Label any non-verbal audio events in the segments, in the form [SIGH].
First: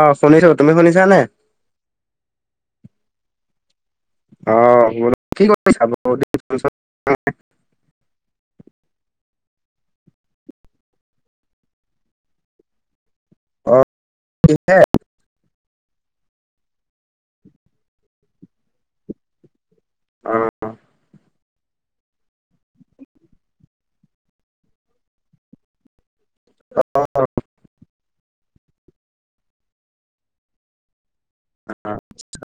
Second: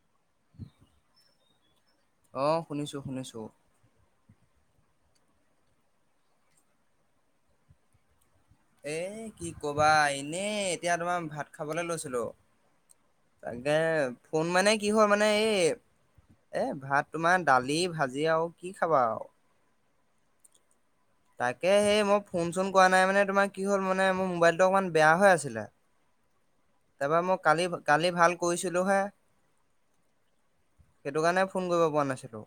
অঁহ শুনিছো, তুমি শুনিছানে? অ শুনিছো শুনিছো অ বোলো কি কৰিছা বাৰু? বহুত দিন ফোন চোন কৰা নাই। এ কি কবা এনেই এতিয়া তোমাৰ ভাত খাবলে লৈছিলো। তাকে অ ফোন মানে কিহে কি হয় মানে এই এ ভাত তোমাৰ দালি ভাজি আৰু কি খাবা আও। অহ। সেই মই ফোন চোন কৰা নাই মানে তোমাৰ কি হল মানে মোৰ মোবাইলটো অকমান বেয়া হৈ আছিলে। তাৰপৰা মই কালি কালি ভাল কৰিছিলোঁ হে সেইটো কাৰণে ফোন অ, কৰিব পৰা নাছিলো।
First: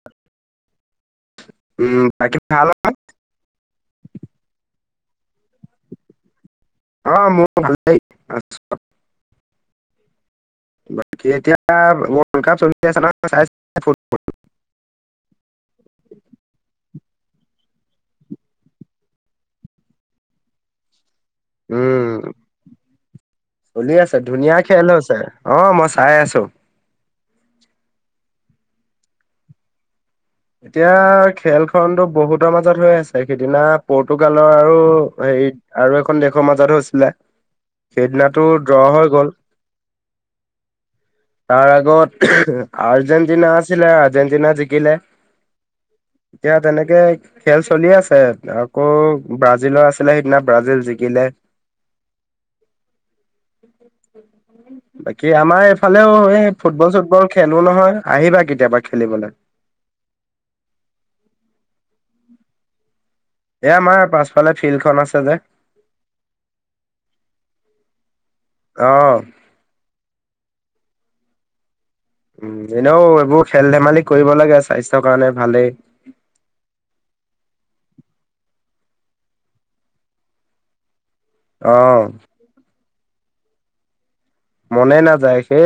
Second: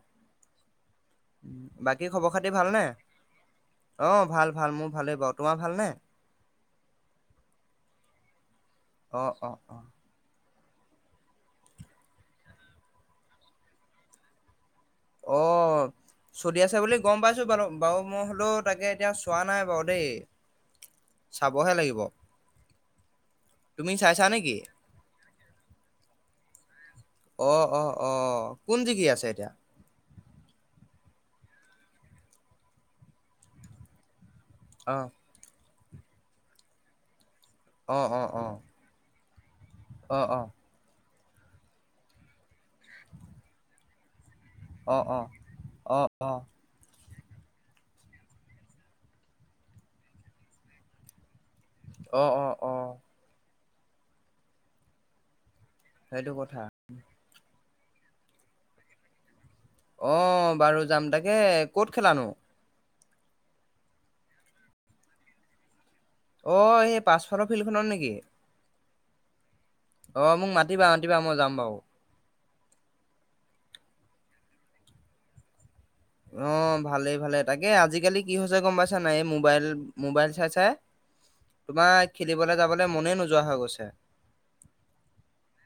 উম বাকী খবৰ খাতি ভাল ভালনে? নহয় অ', ভাল, ভাল মোৰ ভালেই বাৰু তোমাৰ ভালনে? অ', মোৰ ভালেই আছো। অ', অ, অ। বাকী এতিয়া ৱৰ্ল্ড কাপ চলি আছে নহয়, চাইছানে [UNINTELLIGIBLE] অ', চলি আছে বুলি গম পাইছো বাৰু বাও মই হলেও তাকে এতিয়া চোৱা নাই বাও দেই। চাবহে লাগিব উম', তুমি চলি আছে চাইছা নেকি? ধুনীয়া খেল হৈছে, অ', মই চাই আছো। অ', অ, অ, কোন জিকি আছে এতিয়া। এতিয়া খেলখনতো বহুতৰ মাজত হৈ আছে, সিদিনা পৰ্টো গালৰ আৰু অ হেৰি আৰু এখন দেশৰ মাজত হৈছিলে। অ অ অ সেইদিনাটো ড্ৰ হৈ গ'ল। অ', অ। তাৰ আগত আৰ্জেণ্টিনা আছিলে জেন্তিনা অ জিকিলে অ অ', অ। এতিয়া তেনেকে খেল চলি আছে, আকৌ ব্ৰাজিলৰ আছিলে সিদিনা ব্ৰাজিল জিকিলে অ', অ, অ। বাকী আমাৰ ইফালেও সেইটো এই কথা ফুটবল চুটবল খেল [UNINTELLIGIBLE] নহয় আহিবা কেতিয়াবা খেলিবলৈ। অ', বাৰু যাম, তাকে ক'ত খেলানো? এ আমাৰ পাছফালে ফিল্ড খন আছে যে অ', সেই পাছফালৰ ফিল্ড খনত নেকি। অ'। অ', মোক মাতিবা মাতিবা মই যাম বাৰু। উম', এনেও এইবোৰ খেল ধেমালি কৰিব লাগে স্বাস্থ্যৰ কাৰণে ভালেই। অ', ভালেই ভালে, তাকে আজিকালি কি হৈছে গম পাইচা নাই এই মোবাইল, মোবাইল চাই চাই তোমাৰ অ'। খেলিবলে যাবলে মনেই নোযোৱা হৈ গৈছে মনে নাযায়, সেই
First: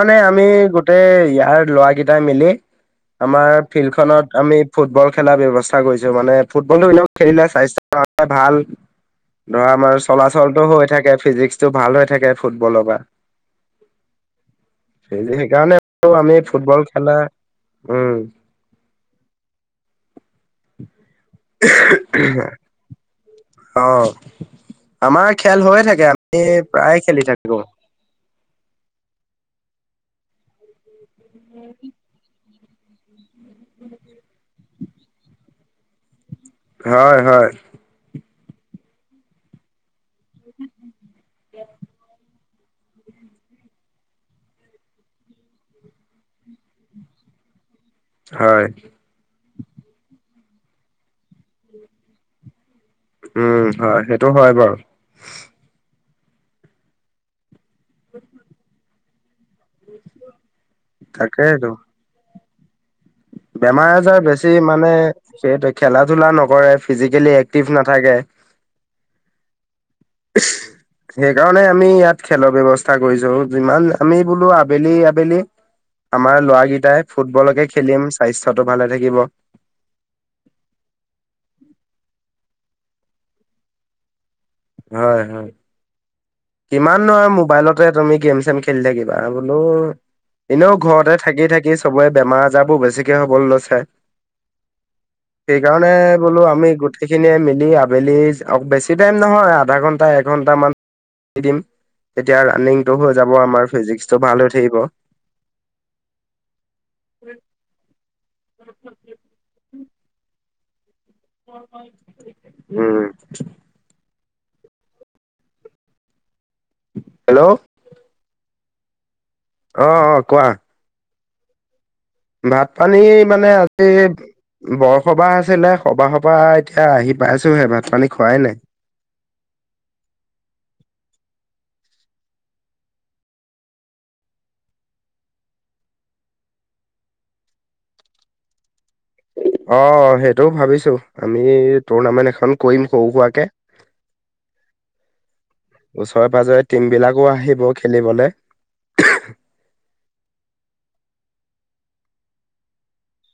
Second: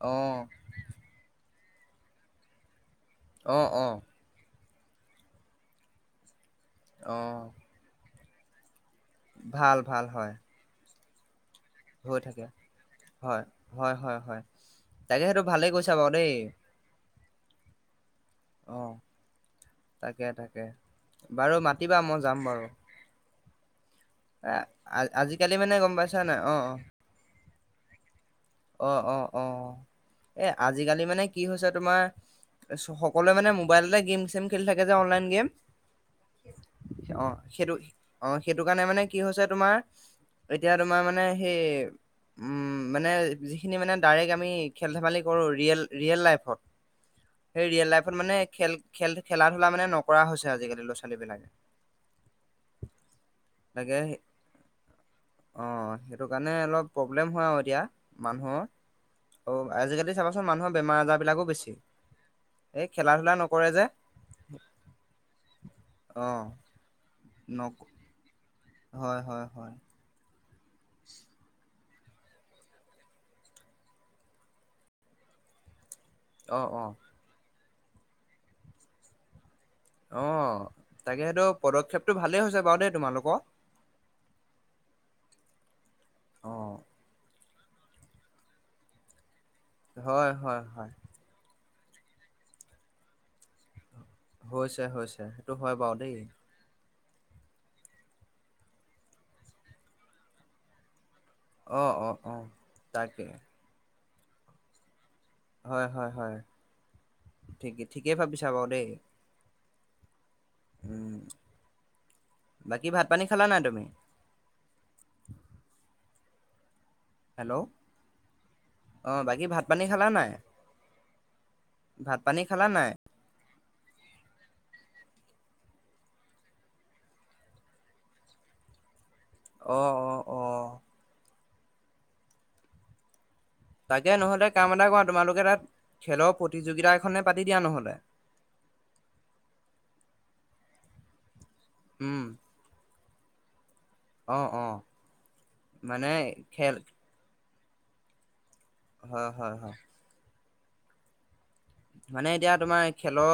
অ আমি গোটেই ইয়াৰ ল'ৱা কেইটাই মিলি আমাৰ অ অ ফিল্ড খনত আমি ফুটবল খেলা ব্যৱস্থা কৰিছো মানে ফুটবলতো ইনেও অ খেলিলে স্ব্যাস্থ্যৰ এ ভাল ধৰা ভাল আমাৰ ভাল হয় চলাচলটো হৈ থাকে। ফিজিক্চ টো ভাল হৈ থাকে ফুটবলৰ পৰা। হয়, হয়, হয়, হয় তাকে সেইটো ভালেই সেইকাৰণে কৈছা বাৰু দেই। আমি ফুটবল খেলা উম অ'। তাকে তাকে বাৰু মাতিবা মই যাম বাৰু। অ', এ আমাৰ আজিকালি খেল মানে হৈয়ে গম থাকে, পাইছা নাই আমি অ', অ', প্ৰায় খেলি থাকো। [UNINTELLIGIBLE] অ', অ', অ', এ, আজিকালি মানে কি হৈছে তোমাৰ সকলোৱে মানে মোবাইলতে গেম চেম খেলি থাকে যে অনলাইন গেম। হয় অ', হয় সেইটো অ', সেইটো কাৰণে মানে কি হৈছে তোমাৰ এতিয়া তোমাৰ মানে সেই উম, মানে যিখিনি মানে ডাইৰেক্ট আমি খেল-ধেমালি কৰোঁ ৰিয়েল, ৰিয়েল লাইফত। সেই ৰিয়েল লাইফত মানে হয় খেল, খেল খেলা ধ লা মানে নকৰা হৈছে আজিকালি ল'ৰা ছোৱালী বিলাকে। উম, হয় সেইটো হয় বাৰু। অ' সেইটো কাৰণে অলপ প্ৰব্লেম হয় আৰু এতিয়া। মানুহৰ। অ', আজিকালি চাবাচোন মানুহৰ বেমাৰ আজাৰ বিলাকো বেছি। এক বেমাৰ-আজাৰ বেছি মানে সেই খেলা-ধূলা অ' নকৰে ফিজিকেলি এক্টিভ নক নাথাকে। হয়, হয়, হয়। সেইকাৰণে আমি ইয়াত খেলৰ ব্যৱস্থা কৰিছো যিমান আমি বোলো আবেলি, আবেলি আমাৰ অ' অ' ল'ৰাকেইটাই ফুটবলকে খেল খেলিম স্বাস্থ্যতটো ভালে থাকিব। অ', তাকে সেইটো পদক্ষেপটো ভালেই হৈছে বাৰু দেই তোমালোকৰ। হয়, হয়। অ' কিমান নহয় মো মোবাইলতে তুমি গেম চেম খেলি থাকিবা। মোৰ, হয় হয় এনেও হয় ঘৰতে থাকি থাকি কি চবে বেমাৰ আজাৰ বোৰ বেছিকে হ'বলৈ লৈছে হৈছে হৈছে সেইটো হয় বাৰু দেই স খিনিয়ে মিলি আবেলিক বেছি ন নহয় আধা ঘণ্টা এঘন্টা মান দিম অ' অ' এতিয়া অ' ৰাণিংটো হৈ তাকে যাব আমাৰ ফিজিক্স ভাল উ থাকিব হয় হয় হয় ঠিক ঠিকেই ভাবিছা বাৰু দেই উম উম বাকী ভাত পানী খালা নাই তুমি উম [INAUDIBLE] হেল্ল' অঁ বাকী ভাত পানী খালা অ নাই কোৱা পানী খালা ভাত নাই পানী মানে আজি বৰসবাহ আছে ছিলে সবাহ সবাহ এতিয়া আহি পাইছোহে ভাত পানী খোৱাই নাই অ অ অ তাকে নহলে কাম এটা কৰ তোমালোকে তাত খেলৰ প্ৰতিযোগিতা এখনে পাতি দিয়া নহ'লে অ সেইটোও ভাবিছো আমি উম টুৰ্ণামেন্ট এখন কৰিম কৰুপোৱাকৈ অ অ মানে ওচৰে পজৰে খেল টিম বিলাকো আহিব খেলিবলৈ হ হা হ মানে এতিয়া তোমাৰ খেলৰ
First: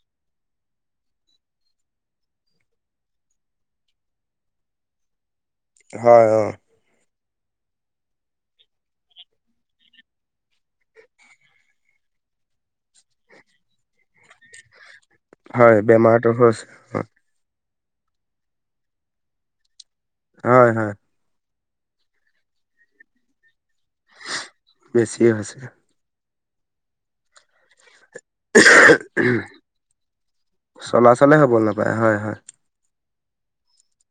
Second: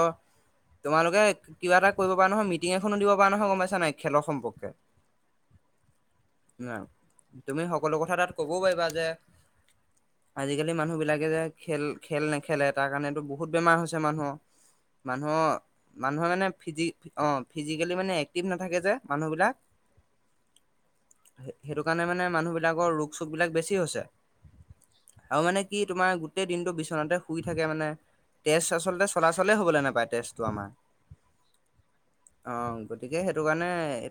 তোমালোকে কিবা এটা কৰিব পৰাাৰা নহয় মিটিং এখনো দিব পৰাাৰা নহয় গম পাইছা নাই খেলৰ সম্পৰ্কে হয় অ না তুমি সকলো কথা তাত ক'বও পাৰিবা যে আজিকালি মানুহ বিলাকে যে খেল খেল নেখেলে তাৰ কাৰণেতো বু বহুত বেমাৰ হৈছে মানুহৰ মানুহৰ হয় বেমাৰটো মানুহৰ মানে হৈছে ফিজি অ ফিজিকেলি মানে এক্টিভ নাথাকে যে মানুহবিলাক হয় হয় সেইটো কাৰোনে মানুহ বিিলাকৰ ৰোগ চোগ বিিলাক বেছি বেছি আৰু হৈছে। মানে কি তোমাৰ গোটেই দিনটো বিচনাতে শুই থাকে মানে তেজ আচলতে চলাচলে হবলৈ নাপায় তেজটো আমাৰ চলাচলে হ'ব নাপায় হয় হয় অ গতিকে সেইটো কাৰণে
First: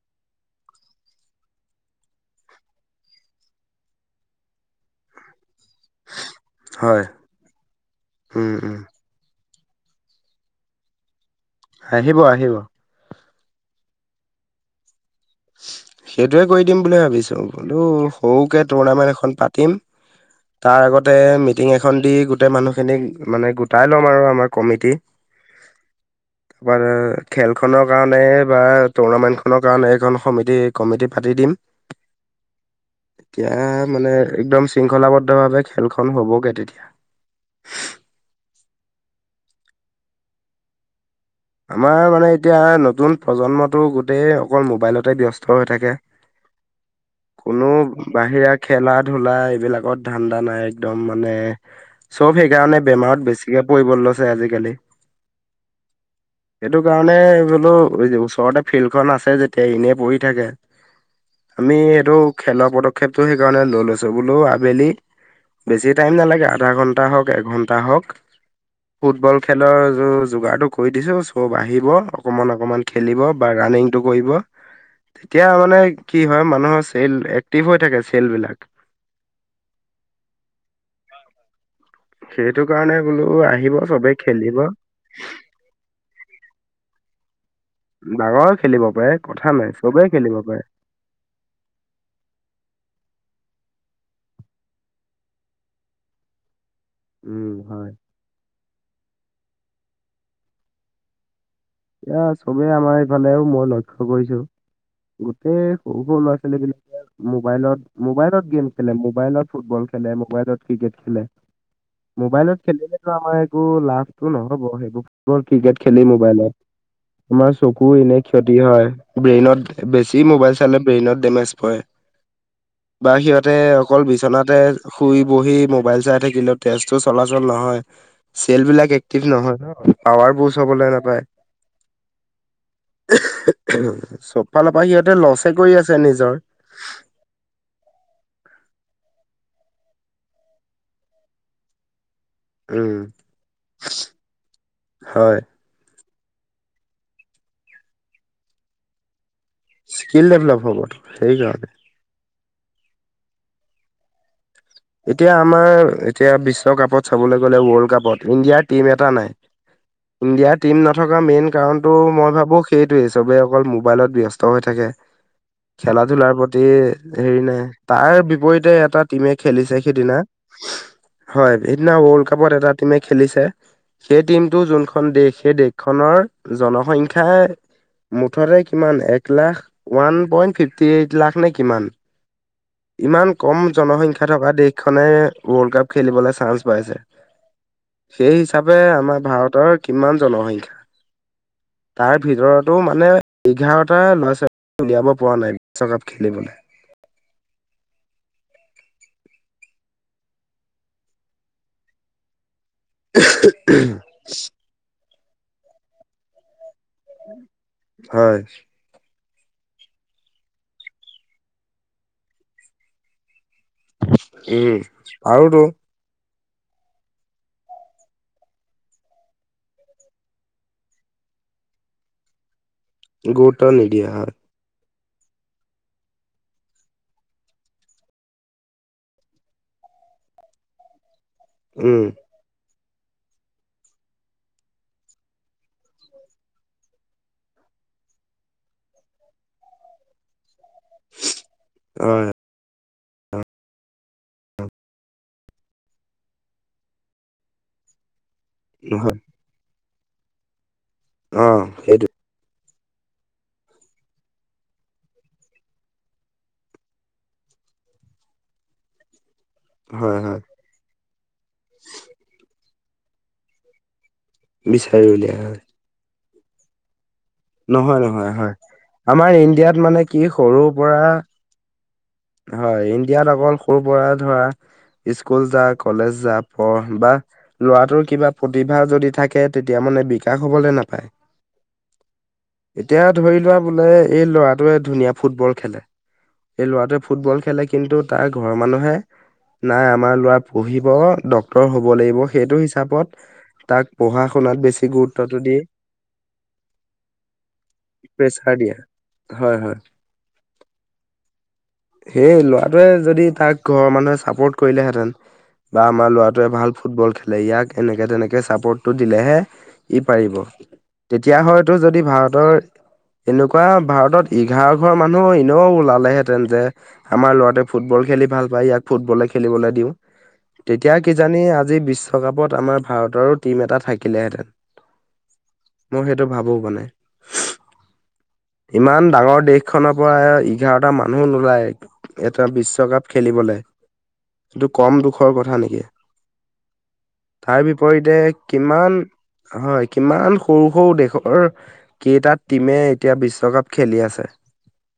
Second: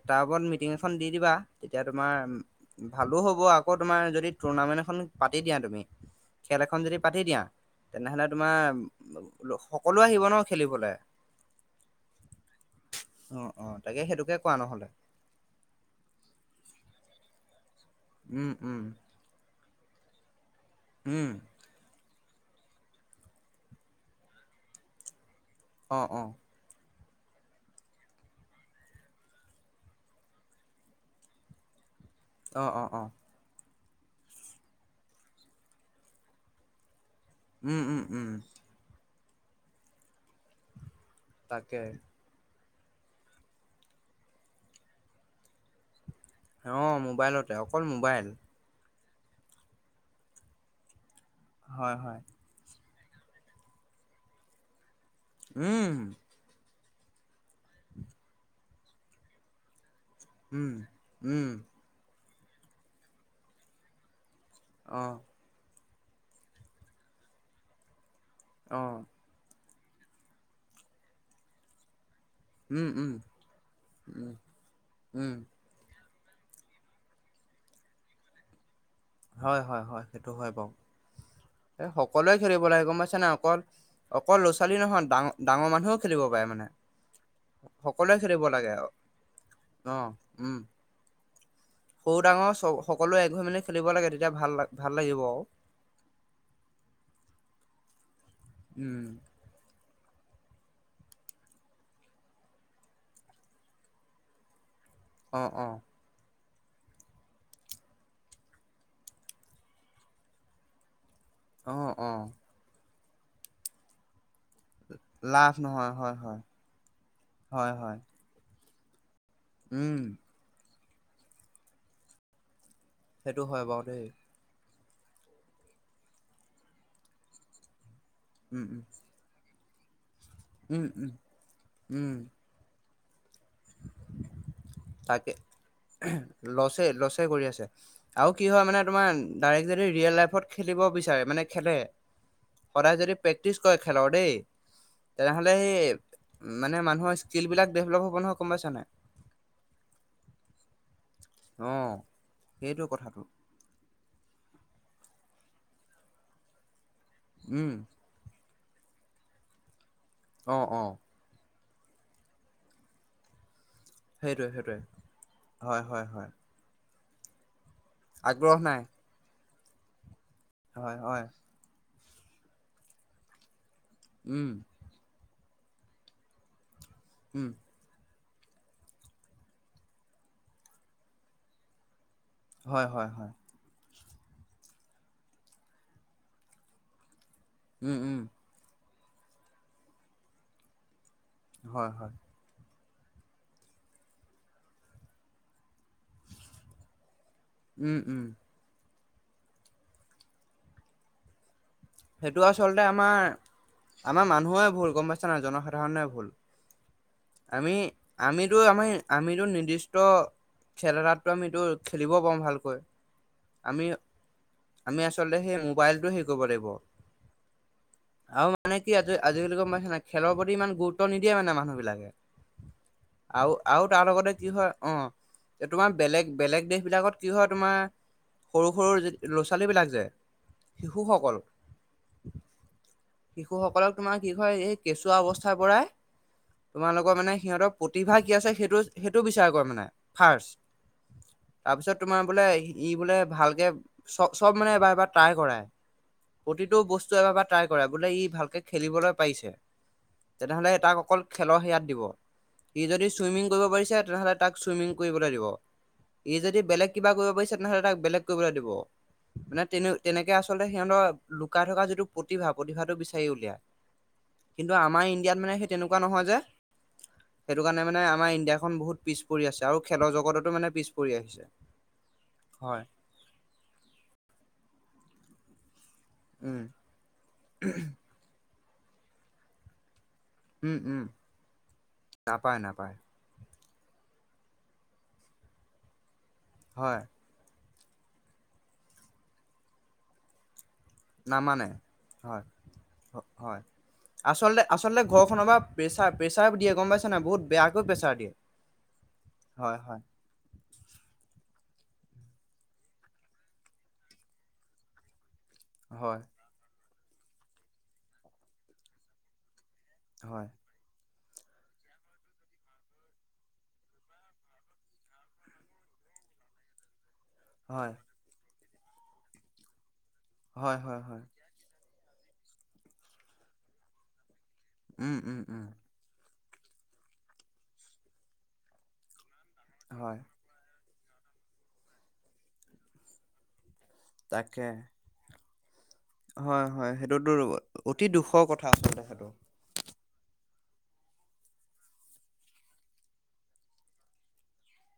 তাৰ ওপৰত মিটিং এখন দি দিবা তেতিয়া তোমাৰ ভালো হ'ব আকৌ তোমাৰ যদি টুৰ্ণামেণ্ট এখন পাতি দিয়া তুমি খেল এখন যদি হয় পাতি দিয়া তেনেহলে উম তোমাৰ উম সকলোৱে আহিব ন খেলিবলৈ। আহিব আহিব অ' অ 'তাকে সেইটোকে কৰা নহলে সেইটোৱে কৰি দিম বুলি ভাবিছো। বোলো উম সৰুকে উম টুৰ্ণামেণ্ট এখন পাতিম। তাৰ আগতে উম মিটিং এখন দি। গোটেই মানুহখিনিক মানে গোটাই ল'ম আৰু আমাৰ কমিটি। অ অ [UNINTELLIGIBLE] খেল খনৰ কাৰণে বা টুৰ্ণামেন্ট খনৰ কাৰণে এইখন। সমিতি কমিটি পাতি দিম। অ -অ -অ এতিয়া মানে একদম শৃংখলাবদ্ধ ভাৱে খেলখন হ'বগে তেতিয়া। উম উম উম। তাকে আমাৰ মানে এতিয়া। নতুন প্ৰজন্মতো গোটেই অকল মোবাইলতে ব্যস্ত হৈ থাকে। অ মোবাইলতে কোনো অকল মোবাইল। বাহিৰা খেলা ধূলা এইবিলাকত ঠাণ্ডা নাই একদম। মানে হয় হয়। চব সেইকাৰণে। বেমাৰত বেছিকে পৰিব লৈছে আজিকালি। উম। সেইটো কাৰণে। [UNINTELLIGIBLE] ফিল্ড খন আছে যেতিয়া এনেই পঢ়ি। থাকে উম উম আমি এইটো। খেলৰ পদক্ষেপ টো সেইকাৰণে লৈ লৈছো বোলো। বেলি। অ বেছি টাইম নালাগে আধা ঘণ্টা হওক এঘণ্টা হওক। অ ফুটবল খেলৰ। যোগাৰটো। কৰি দিছো চব আহিব। অকমান অকমান উম উম খেলিব বা ৰাণিংটো কৰিব উম উম তেতিয়া মানে। কি হয় মানুহৰ চেল এক্টিভ হৈ থাকে চেল বিলাক। হয়- হয় -হয় সেইটো হয় বাৰু এই সকলোৱে খেলিব সেইটো লাগে গম কাৰণে পাইছ বোলো নাই অকল আহিব চবে অকল ল'ৰা খেলিব। ছোৱালী নহয় ডাঙৰ ডাঙৰ মানুহে। খেলিব পাৰে মানে। সকলোৱে খেলিব ডাঙৰ লাগে আৰু পাৰে কথা নাই অ চবেই খেলিব উম পাৰে। সৰু ডাঙৰ চ সকলোৱে একহৈ মেলি খেলিব লাগে তেতিয়া ভাল ভাল লাগিব আৰু উম, হয়। উম! এয়া চবেই আমাৰ এইফালেও মই লক্ষ্য কৰিছোঁ। অ অ গোটেই সৰু সৰু ল'ৰা মোবাইলত, মোবাইলত গেম খেলে, মোবাইলত ফুটবল খেলে, মোবাইলত ক্ৰিকেট খেলে। অ অ মোবাইলত খেলে। আমাৰ এইবোৰ লাষ্ট নহ'ব সেইবোৰ, ফুটবল লাভ ক্ৰিকেট নহয় খেলিম হয় হয় মোবাইলত। আমাৰ হয় চকুৰ হয় এনে ক্ষতি কিয় হয়? ব্ৰেইনত উম বেছি মোবাইল চালে ব্ৰেইনত ডেমেজ পৰে। বা সেইটো সিহঁতে হয় বাৰু অকল দেই বিচনাতে শুই বহি মোবাইল চাই থাকিলেও তেজটো চলাচল নহয়। চেল উম উম বিলাক এক্টিভ নহয় ন'। আৱাৰ বুষ্ট উম হ'বলৈ উম নাপায়। উম! [UNINTELLIGIBLE] চব ফালৰ পৰা সিহঁতে তাকে লছে কৰি আছে নিজৰ লছে, লছে কৰি আছে, আৰু কি হয় মানে, তোমাৰ তাৰে যদি ৰিয়েল লাইফত খেলিব বিচাৰে মানে খেলে। সদায় উম যদি প্ৰেক্টিচ কৰে খেলৰ দেই, হয়। তেনেহ'লে মানে, মানুহৰ স্কিল বিলাক ডেভলপ হ'ব নহয় গম পাইছা নাই? স্কিল ডেভেলপ হ'ব। সেইয়া অ' সেইটো কথাটো। এতিয়া আমাৰ এতিয়া বিশ্বকাপত চাবলৈ গ'লে উম ৱৰ্ল্ড কাপত ইণ্ডিয়াত টিম এটা নাই। ইণ্ডিয়াৰ অ' টিম অ' নথকা মেইন কাৰণ তো মই ভাবোঁ সেইটোয়ে চবেই অকল মোবাইলত ব্যস্ত সেইটোৱে হৈ সেইটোৱে থাকে, হয় খেলা হয় হয় ধূলাৰ প্ৰতি এৰিলে। তাৰ আগ্ৰহ বিপৰীতে নাই এটা টিমে খেলিছে সিদিনা হয়। সিদিনাও কাপত এটা টিমে খেলিছে সেই উম টিমটো যোনখন দেশ সেই দেশখনৰ জন সংখ্যা উম মুঠতে কিমান, এক lakh one point fifty eight lakh নে কিমান। হয় হয় ইমান হয় কম জনসংখ খা থকা দেশখনে ৱৰ্ল্ড কাপ খেলিবলৈ চান্স পাইছে। উম উম সেই হিচাপে আমাৰ ভাৰতৰ কিমান জনসংখ্যা হয় হয় তাৰ ভিতৰত ত' মানে এঘাৰটা ল'ৰা ছোৱালী উলিয়াব পৰা নাই বিশ্বকাপ খেলিবলে। উম-উম। হেইটো আছ চলতে আমাৰ, আমাৰ মানুহৰে ভুল, গম পাইছ [UNINTELLIGIBLE] জনসাধাৰণে ভুল। আমি, হয় আমিতো আমি আমিতো নিৰ্দিষ্ট খেল এটাতটো আমিটো খেলিব পাৰো ভালকৈ। উম আমি-আমি আচলতে সেই আৰুতো মোবাইলটো সেই কৰিব লাগিব, আৰু মানে কি আজ আজিকালি গম পাইছে নাই, খেলৰ প্ৰতি ইমান গুৰুত্ব নিদিয়ে মানে মানুহবিলাকে। গুৰুত্ব আউ-আউ তাৰ নিদিয়ে লগতে কি হয়, অ এ তোমাৰ বেলেগ-বেলেগ দেশ বিলাকত কি হয় তোমাৰ সৰু-সৰু যি ল'ৰা-ছোৱালীবিলাক যে, শিশুসকল উম। শিশুসকলক তোমাৰ কি হয় এই কেঁচুৱা অৱস্থাৰ পৰাই, তোমালোকৰ মানে সিহঁতক প্ৰতিভা কি আছে সেইটো-সেইটো বিচাৰ কৰে মানে, ফাৰ্ষ্ট। তাৰপিছত তোমাৰ হয় বোলে ই বোলে ভালকে চ চব মানে এবাৰ-এবাৰ ট্ৰাই কৰাই, প্ৰতিটো বস্তু এবাৰ-এবাৰ ট্ৰাই কৰাই, বোলে ই ভাল কে খেলিবলৈ হয় পাৰিছে। তেনেহ'লে তাক অকল অ খেলৰ হেয়াত দিব। সেইটো ই যদি চুইমিং কৰিব পাৰিছে, তেনেহ'লে তাক চুইমিং কৰিবলৈ দিব, ই যদি বেলেগ কিবা কৰিব পাৰিছে তেনেহ'লে তাক বেলেগ কৰিবলৈ দিব। মানে তেনে হয় তেনেকে হয় আচলতে সিহঁতৰ লুকাই থকা যিটো প্ৰতিভা, প্ৰতিভাত তো বিচাৰি উলিয়াই। কিন্তু আমাৰ বিচাৰি উলিয়াই ইণ্ডিয়াত মানে হয় সেই তেনেকুৱা নহয় যে। সেইটো কাৰণে নহয় মানে আমাৰ নহয় হয় ইণ্ডিয়াখন বহুত পিছ আমাৰ পৰি আছে ইণ্ডিয়াত আৰু মানে খেলৰ কি জগততো সৰুৰ মানে পিছ পৰা পৰি আহিছে। হয় ইণ্ডিয়াত অকল সৰু পৰা ধৰা স্কুল যাক। কলেজ যা উম, পঢ় বা ল'ৰাটোৰ কিবা ভা যদি থাকে তেতিয়া মানে বি। হবলৈ উম, উম, নাপায় নাপায় নাপায় এতিয়া ধৰি লোৱা। বোলে এই ল'ৰাটোৱে ধুনীয়া ফুটবল খেলে। এই হয়। লৰাটোৱে। ফুটবল খেলে কিন্তু তাৰ ঘৰৰ মানুহে নাই আমাৰ লৰা। পঢ়িব ডক্তৰ নামানে হ'ব লাগিব। হয় সেইটো হিচাপত হয় তাক পঢ়া শুনাত আচলতে বেছি আচলতে গুৰুত্বটো ঘৰখনৰ পৰা দিয়ে প্ৰেছাৰ প্ৰেছাৰ দিয়ে গম পাইছা নাই বহুত বেয়াকৈ প্ৰেছাৰ প্ৰেচাৰ দিয়ে হয় হয়। সেই ল'ৰাটোৱে যদি তাক ঘৰৰ মানুহে চাপোৰ্ট কৰিলেহেঁতেন। বা আমাৰ হয় ল'ৰাটোৱে ভাল। ফুটবল খেলে ইয়াক এনেকে তেনেকে চাপৰ্টটো দিলেহে। ই পাৰিব। হয় তেতিয়া হয়তো যদি ভাৰতৰ এনেকুৱা ভাৰতত এঘাৰ ঘৰ মানুহ এনেও ওলালেহেঁতেন যে। আমাৰ ল'ৰাতে হয় ফুটবল খেলি ভাল পায় ইয়াক। ফুটবলে খেলিবলৈ দিওঁ। হয় তেতিয়া হয় হয় কিজানি আজি বিশ্ব। বিশ্বকাপত আমাৰ ভাৰতৰো টীম এটা থাকিলেহেঁতেন উম- উম- উম মই সেইটো ভাবো মানে ইমান ডাঙৰ। দেশখনৰ পৰা হয় এঘাৰটা মান। মানুহ নুলাই এটা বিশ্বকাপ খেলিবলৈ। তাকে এইটো কম দুখৰ কথা নেকি। কিয়। হয়- হয় সেইটোতো অতি দুখৰ কথা কিমান আচলতে সেইটো। হয় কিমান সৰু সৰু দেশৰ কেইটাাত টিমে এতিয়া বিশ্বকাপ খেলি আছে।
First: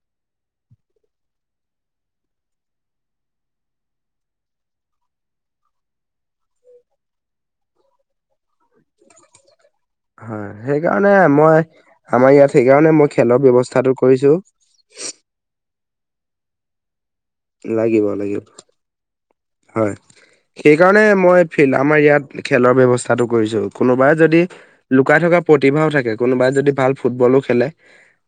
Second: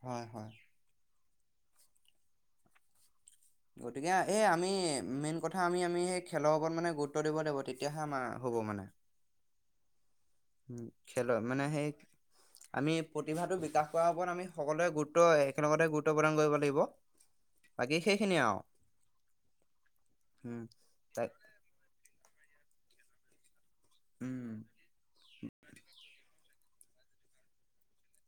হয় -হয় গতিকে এই আমি মেইন কথা আমি আমি সেই খেলৰ ওপৰত মানে গুৰুত্ব দিব লাগিব তেতিয়াহে আমাৰ হ'ব মানে। হয় উ সেইকাৰণে খেলৰ মই মানে সেই আমাৰ ইয়াত সেইকাৰণে আমি মই খেলৰ প্ৰতিভাতাটো বিকাশ ব্যৱস্থাটো কৰাৰ কৰিছো ওপৰত আমি সকলোৱে গুৰুত্ব একেলগতে গুৰুত্ব। কিমান কৰিব লাগিব। বাকী লাগিব সেইখিনিয়ে লাগিব। আৰু হয় উম সেইকাৰণে তাই মই ফিল আমাৰ ইয়াত খেলৰ ব্যৱস্থা। কটো কৰিছোঁ। কোনোবাই যদি উম লুকাই থকা প্ৰতিভাও থাকে কোনোবাই যদি ভাল ফুটবলো খেলে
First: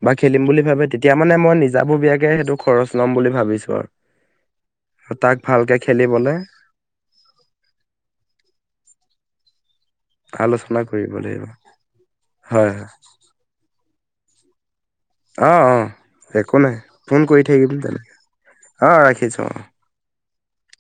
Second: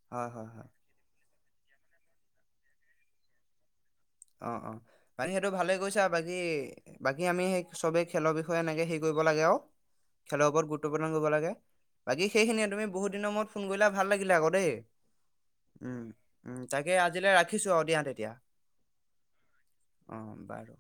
বা হয় খেলিম হয় বুলি হয় ভাবে তেতিয়া মানে মই নিজা ববিয়াকে সেইটো খৰচ ল'ম বুলি ভাবিছো আৰু অ অ মানে তাক সেইটো ভালে ভালকে কি কৈছা খেলিবলে বাকী বাকী আমি সেই চবেই খেলৰ বিষয়ে এনেকে হে কৰিব লাগে অ খেলৰ ওপৰত আলোচনা গুৰুত্ব প্ৰদান কৰিব লাগিব লাগে বাকী সেইখিনিয়ে হয় তুমি বহুত দিনৰ মূৰত ফোন কৰিলে ভাল লাগিলে আকৌ দেই অ অ উম একো উম নাই তাকে ফোন আজিলৈ কৰি ৰাখিছো থাকিম আৰু দিয়া তেনেকে অ ঠছ অঁ বাৰু